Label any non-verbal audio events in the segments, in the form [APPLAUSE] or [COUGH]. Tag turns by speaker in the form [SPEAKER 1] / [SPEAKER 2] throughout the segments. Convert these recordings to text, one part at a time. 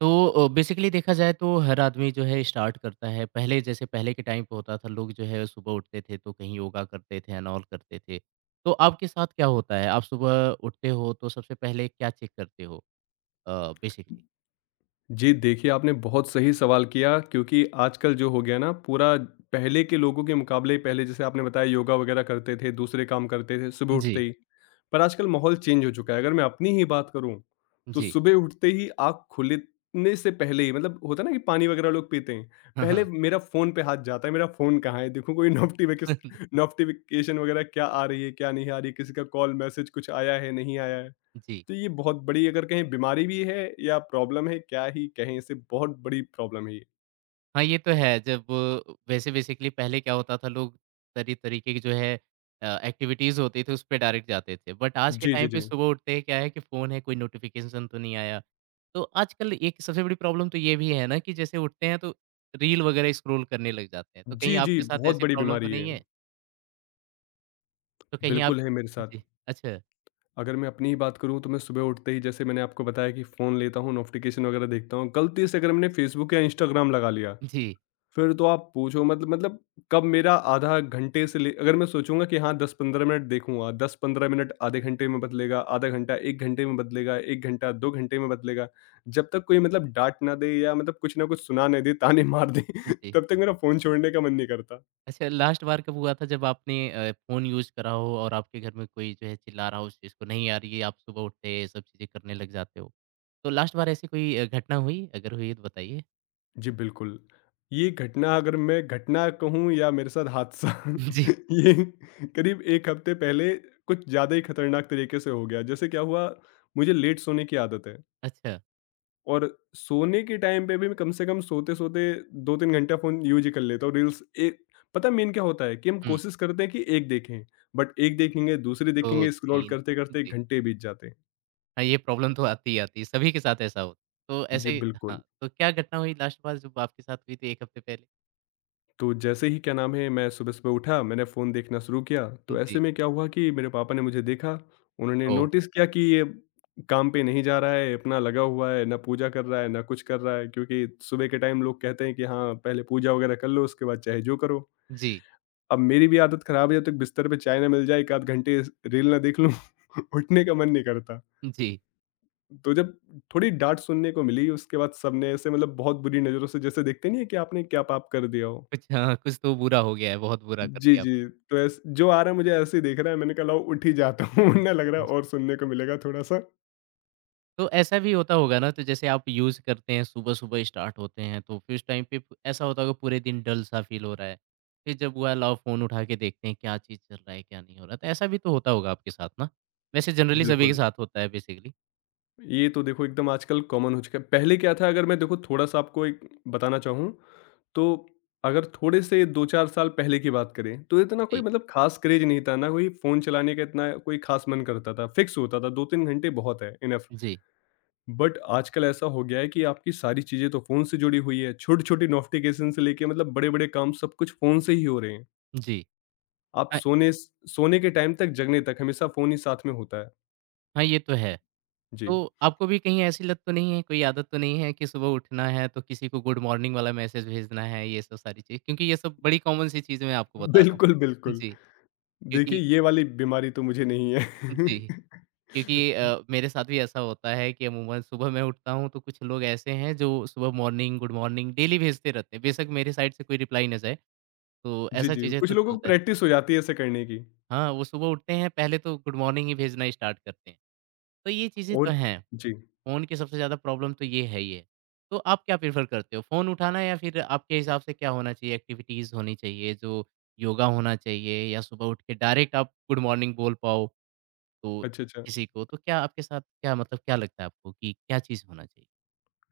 [SPEAKER 1] तो बेसिकली देखा जाए तो हर आदमी जो है स्टार्ट करता है। पहले जैसे पहले के टाइम पे होता था लोग जो है सुबह उठते थे तो कहीं योगा करते थे एंड ऑल करते थे। तो आपके साथ क्या होता है? आप सुबह उठते हो तो सबसे पहले क्या चेक करते हो बेसिकली?
[SPEAKER 2] जी, देखिए आपने बहुत सही सवाल किया क्योंकि आजकल जो हो गया ना पूरा पहले के लोगों के मुकाबले पहले जैसे आपने बताया योगा वगैरह करते थे, दूसरे काम करते थे सुबह उठते
[SPEAKER 1] जी।
[SPEAKER 2] ही। पर आजकल माहौल चेंज हो चुका है। अगर मैं अपनी ही बात करूँ, तो
[SPEAKER 1] जी।
[SPEAKER 2] सुबह उठते ही आँख खुलने से पहले ही मतलब होता है ना कि पानी वगैरह लोग पीते हैं।
[SPEAKER 1] हाँ,
[SPEAKER 2] पहले
[SPEAKER 1] हाँ।
[SPEAKER 2] मेरा फ़ोन पे हाथ जाता है, मेरा फ़ोन कहाँ है? देखूँ कोई नोटिफ़िकेस
[SPEAKER 1] [LAUGHS]
[SPEAKER 2] नोटिफ़िकेशन वगैरह क्या आ रही है, क्या नहीं आ रही है? किसी का कॉल, मैसेज कुछ आया है, नहीं आया है?
[SPEAKER 1] जी।
[SPEAKER 2] तो ये बहुत बड़ी अगर कहें बीमारी भी है या प्रॉब्लम है क्या ही कहें इसे बहुत बड़ी प्रॉब्लम है ये।
[SPEAKER 1] हाँ, ये तो है। जब वैसे बेसिकली पहले क्या होता था लोग तरी-तरीके की जो है एक्टिविटीज़ होती थी, उस पे डायरेक्ट जाते थे। बट आज के
[SPEAKER 2] जी,
[SPEAKER 1] टाइम
[SPEAKER 2] जी,
[SPEAKER 1] पे
[SPEAKER 2] जी।
[SPEAKER 1] सुबह उठते ही क्या है कि फ़ोन है, कोई नोटिफ़िकेशन तो नहीं आया। तो आजकल एक सबसे बड़ी प्रॉब्लम तो ये भी है ना कि जैसे उठते हैं तो रील वगैरह स्क्रॉल करने लग जाते हैं। तो कहीं
[SPEAKER 2] जी, जी,
[SPEAKER 1] आपके साथ
[SPEAKER 2] बहुत
[SPEAKER 1] ऐसी
[SPEAKER 2] बड़ी
[SPEAKER 1] प्रॉब्लम तो
[SPEAKER 2] बीमारी
[SPEAKER 1] नहीं
[SPEAKER 2] है।
[SPEAKER 1] है? तो कहीं आप
[SPEAKER 2] बिल्कुल है मेरे साथ।
[SPEAKER 1] जी, अच्छा।
[SPEAKER 2] अगर मैं अपनी ही बात करूँ तो मैं सुबह उठते ही जैसे मैंने आपको बताया कि फ़ोन लेता हूँ, नोटिफ़िकेशन वगैरह देखता हूँ। गलती से अगर मैंने फ़ेसबुक या इंस्टाग्राम लगा लिया
[SPEAKER 1] जी,
[SPEAKER 2] फिर तो आप पूछो मतलब कब मेरा आधा घंटे से ले अगर मैं सोचूंगा कि हाँ 10-15 मिनट देखूंगा 10-15 मिनट आधे घंटे में बदलेगा आधा घंटा 1 घंटे में बदलेगा 1 घंटा 2 घंटे में बदलेगा जब तक कोई मतलब डांट ना दे या मतलब कुछ ना कुछ सुना ना दे ताने मार दे [LAUGHS]
[SPEAKER 1] जी।
[SPEAKER 2] तब तक मेरा फ़ोन छोड़ने का मन नहीं करता।
[SPEAKER 1] अच्छा, लास्ट बार कब हुआ था जब आपने फ़ोन यूज़ करा हो और आपके घर में कोई जो है चिल्ला रहा हो उस चीज़ को, "नहीं यार, ये आप सुबह उठते ये सब चीज़ें करने लग जाते हो।" तो लास्ट बार ऐसी कोई घटना हुई? अगर हुई है तो बताइए?
[SPEAKER 2] जी बिल्कुल। ये घटना अगर मैं घटना कहूँ या मेरे साथ हादसा [LAUGHS]
[SPEAKER 1] [LAUGHS] जी।
[SPEAKER 2] ये करीब 1 हफ्ते पहले कुछ ज़्यादा ही खतरनाक तरीके से हो गया। जैसे क्या हुआ मुझे लेट सोने की आदत है।
[SPEAKER 1] अच्छा।
[SPEAKER 2] और सोने के टाइम पे भी मैं कम से कम सोते-सोते 2-3 घंटा फ़ोन यूज़ ही कर लेता हूँ रील्स एक पता है मेन क्या होता है कि हम
[SPEAKER 1] हुँ,
[SPEAKER 2] कोशिश करते हैं कि एक देखें, बट एक देखेंगे, दूसरी
[SPEAKER 1] 2,
[SPEAKER 2] देखेंगे, स्क्रॉल
[SPEAKER 1] 3।
[SPEAKER 2] करते-करते
[SPEAKER 1] जी।
[SPEAKER 2] घंटे बीत जाते हैं।
[SPEAKER 1] हाँ, ये प्रॉब्लम तो आती ही आती है, सभी के साथ ऐसा हो। तो
[SPEAKER 2] जी,
[SPEAKER 1] ऐसे
[SPEAKER 2] बिल्कुल।
[SPEAKER 1] हाँ, तो क्या घटना हुई लास्ट बार जब आपके साथ हुई थी 1 हफ़्ते पहले?
[SPEAKER 2] तो जैसे ही क्या नाम है मैं सुबह-सुबह उठा, मैंने फ़ोन देखना शुरू किया, तो
[SPEAKER 1] जी।
[SPEAKER 2] ऐसे में क्या हुआ कि मेरे पापा ने मुझे देखा, उन्होंने
[SPEAKER 1] ओह!
[SPEAKER 2] नोटिस किया कि ये काम पे नहीं जा रहा है, अपना लगा हुआ है, ना पूजा कर रहा है, ना कुछ कर रहा है क्योंकि सुबह के टाइम लोग कहते हैं कि हाँ, पहले पूजा वगैरह कर लो उसके बाद चाहे जो करो।
[SPEAKER 1] जी,
[SPEAKER 2] अब मेरी भी आदत खराब है या तो बिस्तर पे चाय ना मिल जाए, 1 आध घंटे रील ना देख लूँ, [LAUGHS] उठने का मन नहीं करता।
[SPEAKER 1] जी।
[SPEAKER 2] तो जब थोड़ी डाँट सुनने को मिली, उसके बाद सबने ऐसे मतलब बहुत बुरी नज़रों से जैसे देखते नहीं है कि आपने क्या पाप कर दिया हो।
[SPEAKER 1] कुछ हाँ, कुछ तो बुरा हो गया है, बहुत बुरा कर
[SPEAKER 2] जी,
[SPEAKER 1] दिया आपने।
[SPEAKER 2] जी। तो ऐस जो आ रहा है मुझे ऐसे ही देख रहा है, मैंने कहा लाओ उठ ही जाता हूँ, [LAUGHS] वरना लग रहा है और सुनने को मिलेगा थोड़ा-सा।
[SPEAKER 1] तो ऐसा भी होता होगा ना, तो जैसे आप यूज़ करते हैं सुबह-सुबह स्टार्ट होते हैं तो फिर उस टाइम पे प ऐसा होता होगा पूरे दिन डल सा फ़ील हो रहा है। फिर जब वो लाओ फ़ोन उठा के देखते हैं क्या चीज़ चल रहा है, क्या नहीं हो रहा? तो ऐसा भी तो होता होगा आपके साथ ना? वैसे जनरली सभी के
[SPEAKER 2] बिल्कुल।
[SPEAKER 1] साथ होता है बेसिकली।
[SPEAKER 2] ये तो देखो एकदम आजकल कॉमन हो चुका है। पहले क्या था अगर मैं देखो थोड़ा-सा आपको एक बताना चाहूँ, तो अगर थोड़े से 2-4 साल पहले की बात करें, तो इतना कोई
[SPEAKER 1] जी,
[SPEAKER 2] मतलब ख़ास क्रेज़ नहीं था, ना कोई फ़ोन चलाने का इतना कोई ख़ास मन करता था। फ़िक्स होता था 2-3 घंटे बहुत है, इनफ़।
[SPEAKER 1] जी,
[SPEAKER 2] बट आजकल ऐसा हो गया है कि आपकी सारी चीज़ें तो फ़ोन से जुड़ी हुई है, छोटी-छोटी नोटिफ़िकेशन से लेके मतलब बड़े-बड़े काम सब कुछ फ़ोन से ही हो रहे हैं।
[SPEAKER 1] जी।
[SPEAKER 2] आप
[SPEAKER 1] हाँ,
[SPEAKER 2] सोने के टाइम तक, जगने तक हमेशा फ़ोन ही साथ में होता है।
[SPEAKER 1] हाँ, ये तो है।
[SPEAKER 2] जी।
[SPEAKER 1] तो आपको भी कहीं ऐसी लत तो नहीं है, कोई आदत तो नहीं है कि सुबह उठना है तो किसी को गुड मॉर्निंग वाला मैसेज भेजना है ये सब सारी चीज़? क्योंकि ये सब बड़ी कॉमन सी चीज़ें मैं आपको बता रहा
[SPEAKER 2] बिल्कुल,
[SPEAKER 1] हूँ।
[SPEAKER 2] बिल्कुल।
[SPEAKER 1] जी,
[SPEAKER 2] देखिए,
[SPEAKER 1] क्योंकि
[SPEAKER 2] ये वाली बीमारी तो मुझे नहीं है।
[SPEAKER 1] जी। क्योंकि
[SPEAKER 2] [LAUGHS]
[SPEAKER 1] मेरे साथ भी ऐसा होता है कि अमूमन सुबह मैं उठता हूँ तो कुछ लोग ऐसे हैं जो सुबह मॉर्निंग गुड मॉर्निंग डेली भेजते रहते हैं। बेशक मेरी साइड से कोई रिप्लाई ना जाए तो
[SPEAKER 2] जी,
[SPEAKER 1] ऐसा
[SPEAKER 2] जी।
[SPEAKER 1] चीज़ें
[SPEAKER 2] कुछ
[SPEAKER 1] तो
[SPEAKER 2] लोगों को
[SPEAKER 1] चलता रह
[SPEAKER 2] प्रैक्टिस हो जाती है ऐसे करने की
[SPEAKER 1] हाँ, वो सुबह उठते हैं पहले तो गुड मॉर्निंग ही भेजना स्टार्ट करते हैं। तो ये चीज़ें तो
[SPEAKER 2] और
[SPEAKER 1] हैं।
[SPEAKER 2] जी।
[SPEAKER 1] फ़ोन की सबसे ज़्यादा प्रॉब्लम तो ये है ही है। तो आप क्या प्रेफ़र करते हो? फ़ोन उठाना या फिर आपके हिसाब से क्या होना चाहिए? एक्टिविटीज़ होनी चाहिए जो योगा होना चाहिए या सुबह उठ के डायरेक्ट आप गुड मॉर्निंग बोल पाओ? तो
[SPEAKER 2] अच्छा, अच्छा।
[SPEAKER 1] किसी को, तो क्या आपके साथ क्या मतलब क्या लगता है आपको कि क्या चीज़ होना चाहिए?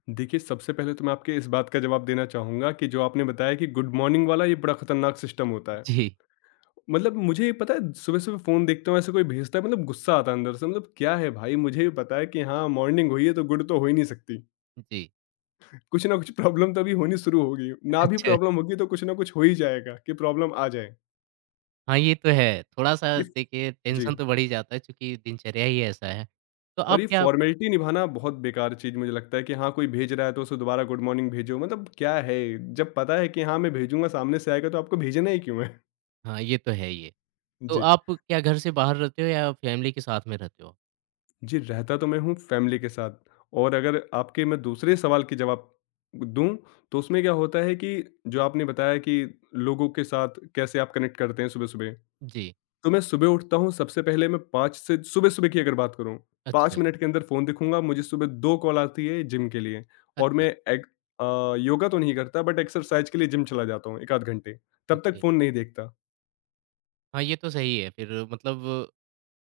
[SPEAKER 2] देखिए, सबसे पहले तो मैं आपके इस बात का जवाब देना चाहूँगा कि जो आपने बताया कि गुड मॉर्निंग वाला ये बड़ा खतरनाक सिस्टम होता
[SPEAKER 1] [LAUGHS]
[SPEAKER 2] है।
[SPEAKER 1] जी,
[SPEAKER 2] मतलब मुझे ये पता है सुबह-सुबह फ़ोन देखता हूँ ऐसे कोई भेजता है मतलब गुस्सा आता है अंदर से मतलब क्या है भाई मुझे भी पता है कि हाँ, मॉर्निंग हुई है तो गुड तो हो ही नहीं सकती।
[SPEAKER 1] जी।
[SPEAKER 2] कुछ ना कुछ प्रॉब्लम तो अभी होनी शुरू होगी। ना भी
[SPEAKER 1] अच्छा,
[SPEAKER 2] प्रॉब्लम होगी तो कुछ ना कुछ हो ही जाएगा कि प्रॉब्लम आ जाए।
[SPEAKER 1] हाँ, ये तो है। थोड़ा-सा
[SPEAKER 2] इफ
[SPEAKER 1] देखिए
[SPEAKER 2] जी।
[SPEAKER 1] टेंशन तो बढ़ ही जाता है चूँकि दिनचर्या ही ऐसा है। तो
[SPEAKER 2] और
[SPEAKER 1] आप
[SPEAKER 2] ये
[SPEAKER 1] क्या
[SPEAKER 2] फॉर्मेलिटी निभाना बहुत बेकार चीज़ मुझे लगता है कि हाँ, कोई भेज रहा है तो उसे दोबारा गुड मॉर्निंग भेजो, मतलब क्या है? जब पता है कि हाँ, मैं भेजूँगा सामने से आएगा तो आपको भेजना ही क्यों है?
[SPEAKER 1] हाँ, ये तो है ही है।
[SPEAKER 2] [LAUGHS]
[SPEAKER 1] तो
[SPEAKER 2] जी।
[SPEAKER 1] आप क्या घर से बाहर रहते हो या फैमिली के साथ में रहते हो?
[SPEAKER 2] जी, रहता तो मैं हूँ फैमिली के साथ और अगर आपके मैं दूसरे सवाल के जवाब दूँ, तो उसमें क्या होता है कि जो आपने बताया कि लोगों के साथ कैसे आप कनेक्ट करते हैं सुबह-सुबह।
[SPEAKER 1] जी।
[SPEAKER 2] तो मैं सुबह उठता हूँ, सबसे पहले मैं 5 से सुबह-सुबह की अगर बात करूँ, 5
[SPEAKER 1] अच्छा,
[SPEAKER 2] मिनट के अंदर फ़ोन देखूँगा, मुझे सुबह 2 कॉल आती है जिम के लिए और
[SPEAKER 1] अच्छा,
[SPEAKER 2] मैं एक योगा तो नहीं करता बट एक्सरसाइज के लिए जिम चला जाता हूँ 1 आध घंटे, तब तक
[SPEAKER 1] ओके।
[SPEAKER 2] फ़ोन नहीं देखता।
[SPEAKER 1] हाँ, ये तो सही है फिर मतलब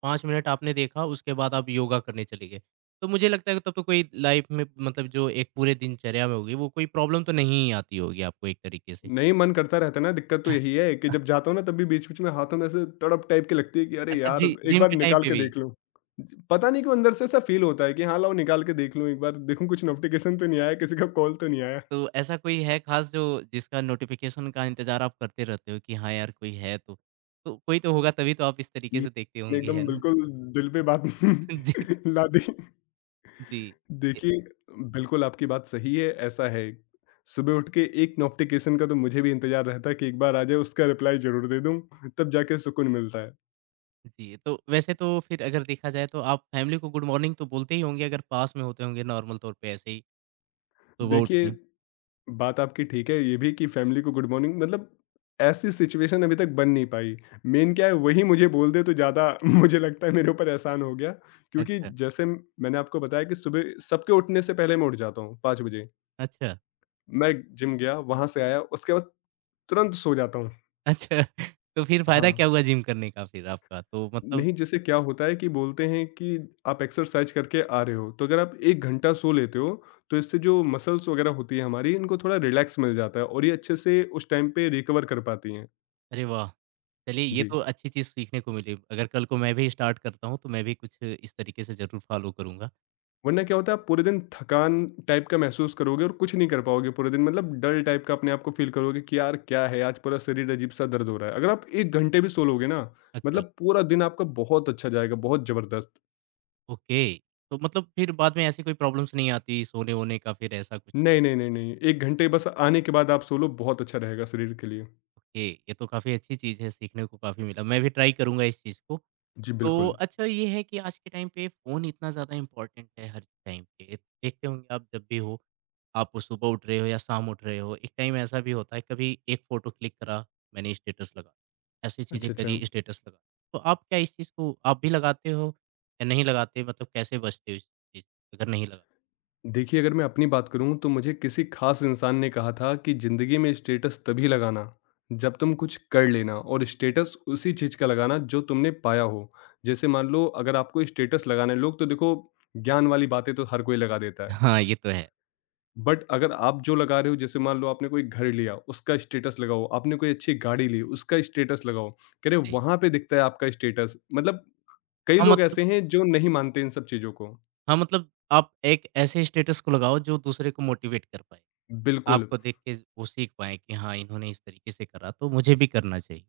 [SPEAKER 1] 5 मिनट आपने देखा उसके बाद आप योगा करने चले गए। तो मुझे लगता है कि तब तो कोई लाइफ में मतलब जो एक पूरे दिनचर्या में होगी वो कोई प्रॉब्लम तो नहीं आती होगी आपको एक तरीके से।
[SPEAKER 2] नहीं मन करता रहता है ना, दिक्कत तो यही
[SPEAKER 1] [LAUGHS]
[SPEAKER 2] है कि जब जाता हूँ ना, तब भी बीच-बीच में हाथों में ऐसे तड़प टाइप की लगती है कि अरे
[SPEAKER 1] अच्छा
[SPEAKER 2] यार!
[SPEAKER 1] जी,
[SPEAKER 2] एक
[SPEAKER 1] जिम
[SPEAKER 2] बार
[SPEAKER 1] के टाइम
[SPEAKER 2] निकाल
[SPEAKER 1] पे
[SPEAKER 2] के
[SPEAKER 1] भी?
[SPEAKER 2] देख लूँ। पता नहीं क्यों अंदर से ऐसा फ़ील होता है कि हाँ, लाओ निकाल के देख लूँ एक बार, देखूँ कुछ नोटिफ़िकेशन तो नहीं आया, किसी का कॉल तो नहीं आया।
[SPEAKER 1] तो ऐसा कोई है खास जो जिसका नोटिफ़िकेशन का इंतज़ार आप करते रहते हो कि हाँ यार कोई है तो? तो कोई तो होगा तभी तो आप इस तरीके
[SPEAKER 2] ये
[SPEAKER 1] से देखते
[SPEAKER 2] आपने
[SPEAKER 1] होंगे, है
[SPEAKER 2] एकदम
[SPEAKER 1] ना?
[SPEAKER 2] बिल्कुल दिल पे बात
[SPEAKER 1] [LAUGHS] जी,
[SPEAKER 2] [LAUGHS] ला दी।
[SPEAKER 1] जी। ए,
[SPEAKER 2] देखिए, बिल्कुल आपकी बात सही है, ऐसा है। सुबह उठ के एक नोटिफ़िकेशन का तो मुझे भी इंतज़ार रहता है कि एक बार आ जाए उसका रिप्लाई ज़रूर दे दूँ, तब जाके सुकून मिलता है।
[SPEAKER 1] जी, तो वैसे तो फिर अगर देखा जाए तो आप फैमिली को गुड मॉर्निंग तो बोलते ही होंगे अगर पास में होते होंगे नॉर्मल तौर पे ऐसे ही सुबह उठ
[SPEAKER 2] देखिए,
[SPEAKER 1] के?
[SPEAKER 2] बात आपकी ठीक है ये भी कि फ़ैमिली को गुड मॉर्निंग मतलब ऐसी सिचुएशन अभी तक बन नहीं पाई। मेन क्या है वही मुझे बोल दे तो ज़्यादा [LAUGHS] मुझे लगता है मेरे ऊपर एहसान हो गया क्योंकि
[SPEAKER 1] अच्छा।
[SPEAKER 2] जैसे मैंने आपको बताया कि सुबह सबके उठने से पहले मैं उठ जाता हूँ 5 बजे।
[SPEAKER 1] अच्छा,
[SPEAKER 2] मैं जिम गया, वहाँ से आया, उसके बाद तुरंत सो जाता हूँ।
[SPEAKER 1] अच्छा। [LAUGHS] तो फिर फ़ायदा
[SPEAKER 2] हाँ,
[SPEAKER 1] क्या हुआ जिम करने का फिर आपका? तो मतलब
[SPEAKER 2] नहीं जैसे क्या होता है कि बोलते हैं कि आप एक्सरसाइज़ करके आ रहे हो, तो अगर आप 1 घंटा सो लेते हो, तो इससे जो मसल्स वगैरह होती है हमारी, इनको थोड़ा रिलैक्स मिल जाता है और ये अच्छे से उस टाइम पे रिकवर कर पाती हैं।
[SPEAKER 1] अरे वाह! चलिए ये
[SPEAKER 2] जी,
[SPEAKER 1] तो अच्छी चीज़ सीखने को मिली। अगर कल को मैं भी स्टार्ट करता हूँ, तो मैं भी कुछ इस तरीके से ज़रूर फ़ॉलो करूँगा।
[SPEAKER 2] वरना क्या होता है आप पूरे दिन थकान टाइप का महसूस करोगे और कुछ नहीं कर पाओगे पूरे दिन, मतलब डल टाइप का अपने आप को फ़ील करोगे कि यार क्या है, आज पूरा शरीर अजीब-सा दर्द हो रहा है। अगर आप 1 घंटे भी सो लोगे ना,
[SPEAKER 1] अच्छा,
[SPEAKER 2] मतलब पूरा दिन आपका बहुत अच्छा जाएगा, बहुत ज़बरदस्त।
[SPEAKER 1] ओके। तो मतलब फिर बाद में ऐसी कोई प्रॉब्लम्स नहीं आती सोने-वोने का फिर ऐसा कुछ?
[SPEAKER 2] नहीं, नहीं, नहीं, नहीं। 1 घंटे बस आने के बाद आप सो लो, बहुत अच्छा रहेगा शरीर के लिए।
[SPEAKER 1] ओके, ये तो काफ़ी अच्छी चीज़ है, सीखने को काफ़ी मिला। मैं भी ट्राई करूँगा इस चीज़ को।
[SPEAKER 2] जी,
[SPEAKER 1] तो
[SPEAKER 2] बिल्कुल।
[SPEAKER 1] अच्छा ये है कि आज के टाइम पे फ़ोन इतना ज़्यादा इम्पोर्टेंट है हर टाइम पे। एक- देखते होंगे आप जब भी हो, आप वो सुबह उठ रहे हो या शाम उठ रहे हो, एक टाइम ऐसा भी होता है कभी एक फ़ोटो क्लिक करा, मैंने स्टेटस लगा, ऐसी चीज़ें
[SPEAKER 2] अच्छा,
[SPEAKER 1] करी
[SPEAKER 2] अच्छा।
[SPEAKER 1] स्टेटस लगा। तो आप क्या इस चीज़ को आप भी लगाते हो या नहीं लगाते? मतलब कैसे बचते हो इस चीज़ अगर नहीं लगा?
[SPEAKER 2] देखिए, अगर मैं अपनी बात करूँ, तो मुझे किसी ख़ास इंसान ने कहा था कि ज़िंदगी में स्टेटस तभी लगाना, जब तुम कुछ कर लेना और स्टेटस उसी चीज़ का लगाना, जो तुमने पाया हो। जैसे मान लो, अगर आपको स्टेटस लगाना है लोग तो देखो, ज्ञान वाली बातें तो हर कोई लगा देता
[SPEAKER 1] [LAUGHS]
[SPEAKER 2] है।
[SPEAKER 1] हाँ, ये तो है।
[SPEAKER 2] बट अगर आप जो लगा रहे हो, जैसे मान लो आपने कोई घर लिया, उसका स्टेटस लगाओ, आपने कोई अच्छी गाड़ी ली, उसका स्टेटस लगाओ। कह रहे,
[SPEAKER 1] जी।
[SPEAKER 2] वहाँ पे दिखता है आपका स्टेटस। मतलब कई
[SPEAKER 1] हाँ,
[SPEAKER 2] लोग
[SPEAKER 1] मतलब
[SPEAKER 2] ऐसे हैं जो नहीं मानते इन सब चीज़ों को।
[SPEAKER 1] हाँ, मतलब आप एक ऐसे स्टेटस को लगाओ जो दूसरे को मोटिवेट कर पाए।
[SPEAKER 2] बिल्कुल,
[SPEAKER 1] आपको देख के वो सीख पाएँ कि हाँ, इन्होंने इस तरीके से करा तो मुझे भी करना चाहिए।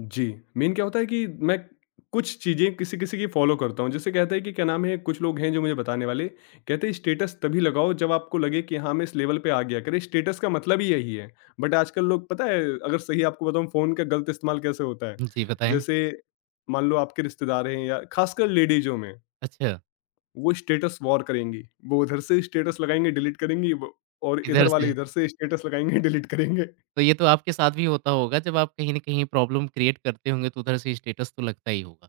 [SPEAKER 2] जी। मेन क्या होता है कि मैं कुछ चीज़ें किसी-किसी की फ़ॉलो करता हूँ। जैसे कहते हैं कि क्या नाम है, कुछ लोग हैं जो मुझे बताने वाले, कहते हैं स्टेटस तभी लगाओ जब आपको लगे कि हाँ, मैं इस लेवल पे आ गया। कह रहे स्टेटस का मतलब ही यही है। बट आजकल लोग पता है अगर सही आपको बताऊँ फ़ोन का गलत इस्तेमाल कैसे होता है।
[SPEAKER 1] जी, बताएँ?
[SPEAKER 2] जैसे मान लो आपके रिश्तेदार हैं या खासकर लेडीज़ों में,
[SPEAKER 1] अच्छा,
[SPEAKER 2] वो स्टेटस वॉर करेंगी। वो उधर से स्टेटस लगाएँगी, डिलीट करेंगी व और
[SPEAKER 1] इधर
[SPEAKER 2] इधर वाले
[SPEAKER 1] से
[SPEAKER 2] इधर से स्टेटस लगाएँगे, [LAUGHS] डिलीट करेंगे।
[SPEAKER 1] तो ये तो आपके साथ भी होता होगा जब आप कहीं न कहीं प्रॉब्लम क्रिएट करते होंगे तो उधर से स्टेटस तो लगता ही होगा।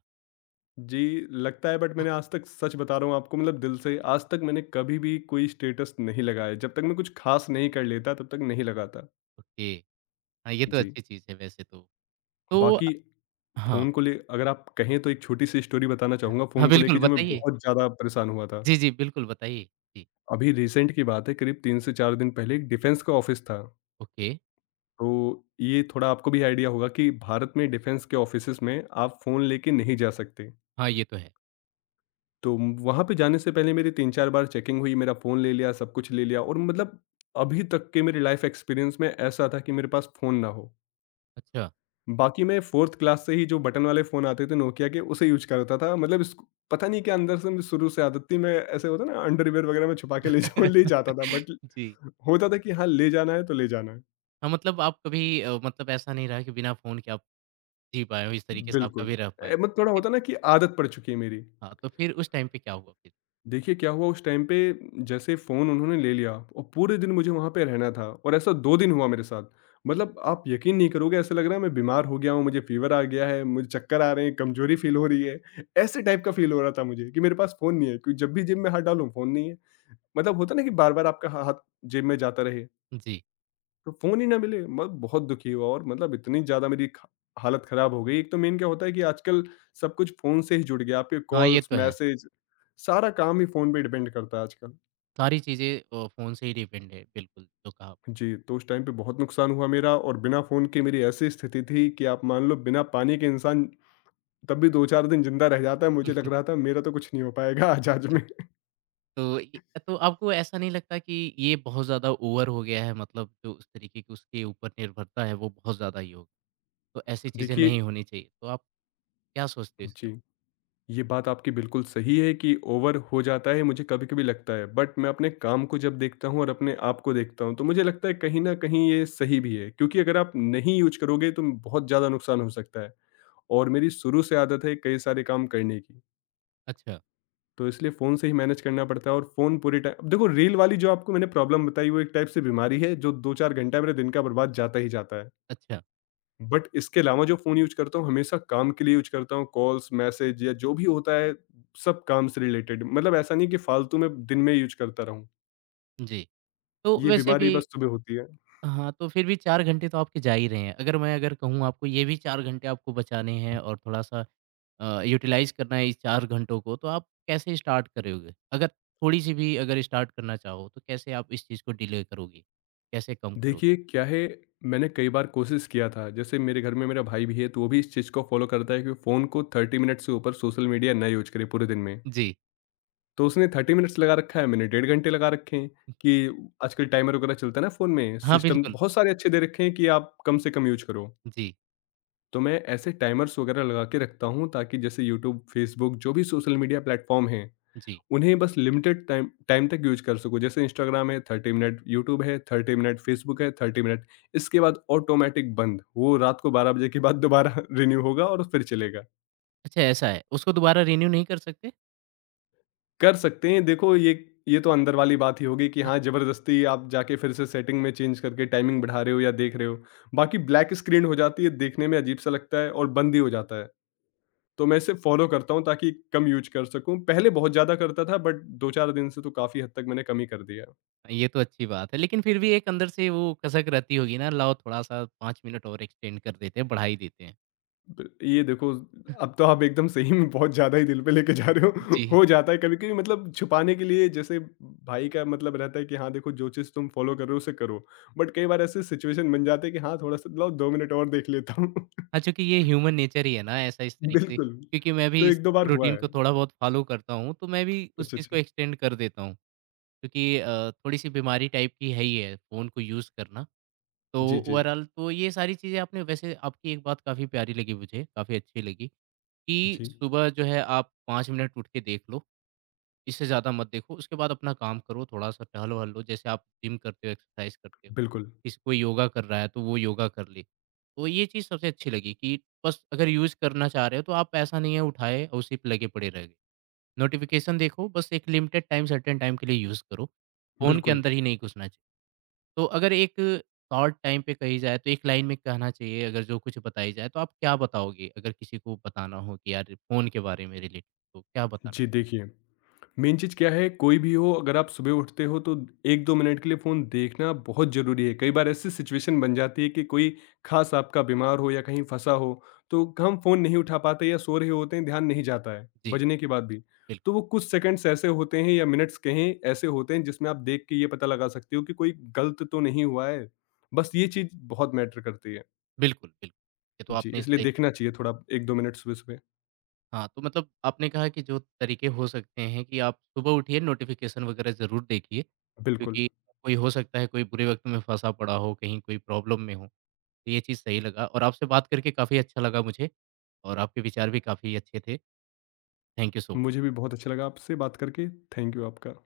[SPEAKER 2] जी, लगता है बट मैंने आज तक सच बता रहा हूँ आपको मतलब दिल से, आज तक मैंने कभी भी कोई स्टेटस नहीं लगाया। जब तक मैं कुछ ख़ास नहीं कर लेता तब तक नहीं लगाता।
[SPEAKER 1] ओके, हाँ, ये तो
[SPEAKER 2] जी,
[SPEAKER 1] अच्छी चीज़ है वैसे तो। तो
[SPEAKER 2] बाकी
[SPEAKER 1] हाँ,
[SPEAKER 2] फ़ोन को ले अगर आप कहें तो एक छोटी-सी स्टोरी बताना चाहूँगा
[SPEAKER 1] हाँ,
[SPEAKER 2] फ़ोन को
[SPEAKER 1] बिल्कुल
[SPEAKER 2] लेके जो मैं
[SPEAKER 1] बताइए।
[SPEAKER 2] बहुत ज़्यादा परेशान हुआ था।
[SPEAKER 1] जी, जी, बिल्कुल बताइए। जी,
[SPEAKER 2] अभी रिसेंट की बात है करीब 3 से 4 दिन पहले एक डिफेंस का ऑफ़िस था।
[SPEAKER 1] ओके,
[SPEAKER 2] तो ये थोड़ा आपको भी आइडिया होगा कि भारत में डिफेंस के ऑफ़िसेज़ में आप फ़ोन लेके नहीं जा सकते।
[SPEAKER 1] हाँ, ये तो है।
[SPEAKER 2] तो वहाँ पे जाने से पहले मेरी 3-4 बार चेकिंग हुई, मेरा फ़ोन ले लिया, सब कुछ ले लिया और मतलब अभी तक के मेरे लाइफ़ एक्सपीरियंस में ऐसा था कि मेरे पास फ़ोन ना हो।
[SPEAKER 1] अच्छा।
[SPEAKER 2] बाकी मैं 4th क्लास से ही जो बटन वाले फ़ोन आते थे नोकिया के, उसे यूज़ करता था। मतलब इस पता नहीं क्या अंदर से मुझे शुरू से आदत थी, मैं ऐसे होता है ना अंडरवियर वगैरह में छुपा के ले जाता था। बट
[SPEAKER 1] [LAUGHS] जी,
[SPEAKER 2] होता था कि हाँ, ले जाना है तो ले जाना है।
[SPEAKER 1] हाँ, मतलब आप कभी मतलब ऐसा नहीं रहा कि बिना फ़ोन के आप जी पाए हो, इस तरीके से आप
[SPEAKER 2] बिल्कुल।
[SPEAKER 1] कभी रह पाएँ।
[SPEAKER 2] मतलब
[SPEAKER 1] तो
[SPEAKER 2] थोड़ा
[SPEAKER 1] फिर
[SPEAKER 2] होता है ना कि आदत पड़ चुकी है मेरी।
[SPEAKER 1] हाँ, तो फिर उस टाइम पे क्या हुआ फिर?
[SPEAKER 2] देखिए क्या हुआ उस टाइम पे, जैसे फ़ोन उन्होंने ले लिया और पूरे दिन मुझे वहाँ पे रहना था और ऐसा 2 दिन हुआ मेरे साथ। मतलब आप यकीन नहीं करोगे, ऐसा लग रहा है मैं बीमार हो गया हूँ, मुझे फ़ीवर आ गया है, मुझे चक्कर आ रहे हैं, कमज़ोरी फ़ील हो रही है। ऐसे टाइप का फ़ील हो रहा था मुझे कि मेरे पास फ़ोन नहीं है, क्योंकि जब भी जेब में हाथ डालूँ फ़ोन नहीं है। मतलब होता है ना कि बार-बार आपका हा हाथ जेब में जाता रहे।
[SPEAKER 1] जी,
[SPEAKER 2] तो फ़ोन ही ना मिले, मैं बहुत दुखी हुआ और मतलब इतनी ज़्यादा मेरी ख हालत ख़राब हो गई। एक तो मेन क्या होता है कि आजकल सब कुछ फ़ोन से ही जुड़ गया। आपके
[SPEAKER 1] हाँ, ये
[SPEAKER 2] कॉल्स,
[SPEAKER 1] तो है।
[SPEAKER 2] मैसेज, सारा काम ही फ़ोन पे डिपेंड करता है आजकल।
[SPEAKER 1] सारी चीज़ें फ़ोन से ही डिपेंड है, बिल्कुल, जो कहा आप।
[SPEAKER 2] जी, तो उस टाइम पे बहुत नुकसान हुआ मेरा और बिना फ़ोन के मेरी ऐसी स्थिति थी कि आप मान लो बिना पानी के इंसान तब भी 2-4 दिन ज़िंदा रह जाता है। मुझे लग
[SPEAKER 1] [LAUGHS]
[SPEAKER 2] रहा था मेरा तो कुछ नहीं हो पाएगा [LAUGHS] आज आज
[SPEAKER 1] जी।
[SPEAKER 2] में।
[SPEAKER 1] तो इ तो आपको ऐसा नहीं लगता कि ये बहुत ज़्यादा ओवर हो गया है मतलब जो उस तरीके की उसके ऊपर निर्भरता है वो बहुत ज़्यादा ही हो, तो ऐसी
[SPEAKER 2] [LAUGHS]
[SPEAKER 1] चीज़ें
[SPEAKER 2] देखिए।
[SPEAKER 1] नहीं होनी चाहिए, तो आप क्या सोचते हो इसके बारे
[SPEAKER 2] जी।
[SPEAKER 1] में?
[SPEAKER 2] ये बात आपकी बिल्कुल सही है कि ओवर हो जाता है, मुझे कभी-कभी लगता है। बट मैं अपने काम को जब देखता हूँ और अपने आप को देखता हूँ तो मुझे लगता है कहीं न कहीं ये सही भी है। क्योंकि अगर आप नहीं यूज़ करोगे तो बहुत ज़्यादा नुकसान हो सकता है और मेरी शुरू से आदत है कई सारे काम करने की।
[SPEAKER 1] अच्छा,
[SPEAKER 2] तो इसलिए फ़ोन से ही मैनेज करना पड़ता है और फ़ोन पूरे टाइ देखो, रील वाली जो आपको मैंने प्रॉब्लम बताई वो एक टाइप से बीमारी है जो 2-4 घंटा मेरे दिन का बर्बाद जाता ही जाता है।
[SPEAKER 1] अच्छा।
[SPEAKER 2] बट इसके अलावा जो फ़ोन यूज़ करता हूँ, हमेशा काम के लिए यूज़ करता हूँ, कॉल्स, मैसेज या जो भी होता है, सब काम से रिलेटेड। मतलब ऐसा नहीं कि फालतू में दिन में यूज़ करता रहूँ,
[SPEAKER 1] में? जी, तो
[SPEAKER 2] ये
[SPEAKER 1] वैसे
[SPEAKER 2] बीमारी
[SPEAKER 1] भी
[SPEAKER 2] बस सुबह होती है।
[SPEAKER 1] हाँ, तो फिर भी 4 घंटे तो आपके जा ही रहे हैं, अगर मैं अगर कहूँ आपको ये भी 4 घंटे आपको बचाने हैं और थोड़ा-सा यूटिलाइज़ करना है इस 4 घंटों को, तो आप कैसे स्टार्ट करोगे? अगर थोड़ी-सी भी अगर स्टार्ट करना चाहो, तो कैसे आप इस चीज़ को डिले करोगे? कैसे कम करोगे?
[SPEAKER 2] देखिए, क्या है, मैंने कई बार कोशिश किया था, जैसे मेरे घर में मेरा भाई भी है, तो वो भी इस चीज़ को फ़ॉलो करता है कि फ़ोन को 30 मिनट से ऊपर सोशल मीडिया ना यूज़ करे पूरे दिन में।
[SPEAKER 1] जी।
[SPEAKER 2] तो उसने 30 मिनट्स लगा रखा है, मैंने डेढ़ घंटे लगा रखे हैं कि आजकल टाइमर वगैरह चलता है ना फ़ोन में,
[SPEAKER 1] हाँ,
[SPEAKER 2] सिस्टम
[SPEAKER 1] बिल्कुल।
[SPEAKER 2] बहुत सारे अच्छे दे रखे हैं कि आप कम से कम यूज़ करो।
[SPEAKER 1] जी,
[SPEAKER 2] तो मैं ऐसे टाइमर्स वगैरह लगा के रखता हूँ ताकि जैसे यूट्यूब, फ़ेसबुक जो भी सोशल मीडिया प्लेटफ़ॉर्म हैं,
[SPEAKER 1] जी।
[SPEAKER 2] उन्हें बस लिमिटेड टाइम टाइम तक यूज़ कर सकूँ। जैसे इंस्टाग्राम है 30 मिनट, यूट्यूब है 30 मिनट, फ़ेसबुक है 30 मिनट। इसके बाद ऑटोमेटिक बंद, वो रात को 12 बजे के बाद दोबारा [LAUGHS] रिन्यू होगा और फिर चलेगा।
[SPEAKER 1] अच्छा ऐसा है, उसको दोबारा रिन्यू नहीं कर सकते?
[SPEAKER 2] कर सकते हैं, देखो ये तो अंदर वाली बात ही होगी कि हाँ, ज़बरदस्ती आप जाके फिर से सेटिंग में चेंज करके टाइमिंग बढ़ा रहे हो या देख रहे हो। बाकी ब्लैक स्क्रीन हो जाती है, देखने में अजीब सा लगता है और बंद ही हो जाता है। तो मैं इसे फॉलो करता हूँ ताकि कम यूज़ कर सकूँ। पहले बहुत ज़्यादा करता था बट 2-4 दिन से तो काफ़ी हद तक मैंने कम ही कर दिया।
[SPEAKER 1] ये तो अच्छी बात है, लेकिन फिर भी एक अंदर से वो कसक रहती होगी ना, लाओ थोड़ा-सा 5 मिनट और एक्सटेंड कर देते हैं, बढ़ा ही देते हैं।
[SPEAKER 2] ब ये देखो, अब तो आप एकदम सही में बहुत ज़्यादा ही दिल पे लेके जा रहे हो।
[SPEAKER 1] जी।
[SPEAKER 2] [LAUGHS] हो जाता है कभी-कभी, मतलब छुपाने के लिए जैसे भाई का मतलब रहता है कि हाँ, देखो जो चीज़ तुम फॉलो कर रहे हो उसे करो। बट कई बार ऐसी सिचुएशन बन जाती है कि हाँ, थोड़ा-सा लाओ 2 मिनट और देख लेता हूँ।
[SPEAKER 1] हाँ, चूँकि ये ह्यूमन नेचर ही है ना ऐसा इस
[SPEAKER 2] [LAUGHS]
[SPEAKER 1] तरीके से,
[SPEAKER 2] बिल्कुल,
[SPEAKER 1] क्योंकि मैं
[SPEAKER 2] तो
[SPEAKER 1] भी इस
[SPEAKER 2] 1-2 बार हुआ
[SPEAKER 1] रूटीन
[SPEAKER 2] है।
[SPEAKER 1] को थोड़ा बहुत फ़ॉलो करता हूँ, तो मैं भी उस
[SPEAKER 2] अच्छा,
[SPEAKER 1] चीज़ को
[SPEAKER 2] अच्छा।
[SPEAKER 1] एक्सटेंड कर देता हूँ। क्योंकि थोड़ी-सी बीमारी टाइप की है ही है फ़ोन को यूज़ करना। तो
[SPEAKER 2] जी, जी।
[SPEAKER 1] ओवरॉल तो ये सारी चीज़ें आपने वैसे आपकी एक बात काफ़ी प्यारी लगी मुझे, काफ़ी अच्छी लगी कि
[SPEAKER 2] जी,
[SPEAKER 1] सुबह जो है आप 5 मिनट उठ के देख लो, इससे ज़्यादा मत देखो। उसके बाद अपना काम करो, थोड़ा-सा टहलो-वहलो जैसे आप जिम करते हो, एक्सरसाइज़ करते हो।
[SPEAKER 2] बिल्कुल,
[SPEAKER 1] किसी कोई योगा कर रहा है तो वो योगा कर ले। तो ये चीज़ सबसे अच्छी लगी कि बस अगर यूज़ करना चाह रहे हो तो आप ऐसा नहीं है उठाए और उसी पे लगे पड़े रह गए। नोटिफ़िकेशन देखो, बस एक लिमिटेड टाइम, सर्टेन टाइम के लिए यूज़ करो। फ़ोन के
[SPEAKER 2] बिल्कुल।
[SPEAKER 1] अंदर ही नहीं घुसना चाहिए। तो अगर एक शॉर्ट टाइम पे कही जाए तो एक लाइन में कहना चाहिए अगर जो कुछ बताई जाए, तो आप क्या बताओगे? अगर किसी को बताना हो कि यार फ़ोन के बारे में रिलेटेड तो क्या बताना
[SPEAKER 2] जी,
[SPEAKER 1] चाहिए?
[SPEAKER 2] देखिए, मेन चीज़ क्या है, कोई भी हो अगर आप सुबह उठते हो तो 1-2 मिनट के लिए फ़ोन देखना बहुत ज़रूरी है। कई बार ऐसी सिचुएशन बन जाती है कि कोई ख़ास आपका बीमार हो या कहीं फँसा हो, तो हम फ़ोन नहीं उठा पाते या सो रहे होते हैं, ध्यान नहीं जाता है,
[SPEAKER 1] जी,
[SPEAKER 2] बजने के बाद भी।
[SPEAKER 1] बिल्कुल,
[SPEAKER 2] तो वो कुछ सेकंड्स ऐसे होते हैं या मिनट्स कहें, ऐसे होते हैं जिसमें आप देख के ये पता लगा सकते हो कि कोई गलत तो नहीं हुआ है। बस ये चीज़ बहुत मैटर करती है।
[SPEAKER 1] बिल्कुल, बिल्कुल। ये तो
[SPEAKER 2] जी,
[SPEAKER 1] आपने
[SPEAKER 2] इसलिए
[SPEAKER 1] सही
[SPEAKER 2] देखना चाहिए थोड़ा 1-2 मिनट सुबह-सुबह।
[SPEAKER 1] हाँ, तो मतलब आपने कहा कि जो तरीके हो सकते हैं कि आप सुबह उठिए नोटिफ़िकेशन वगैरह ज़रूर देखिए,
[SPEAKER 2] बिल्कुल,
[SPEAKER 1] क्योंकि कोई हो सकता है कोई बुरे वक़्त में फँसा पड़ा हो, कहीं कोई प्रॉब्लम में हो। तो ये चीज़ सही लगा और आपसे बात करके काफ़ी अच्छा लगा मुझे और आपके विचार भी काफ़ी अच्छे थे। Thank you so much.
[SPEAKER 2] मुझे भी बहुत अच्छा लगा आपसे बात करके। थैंक यू आपका।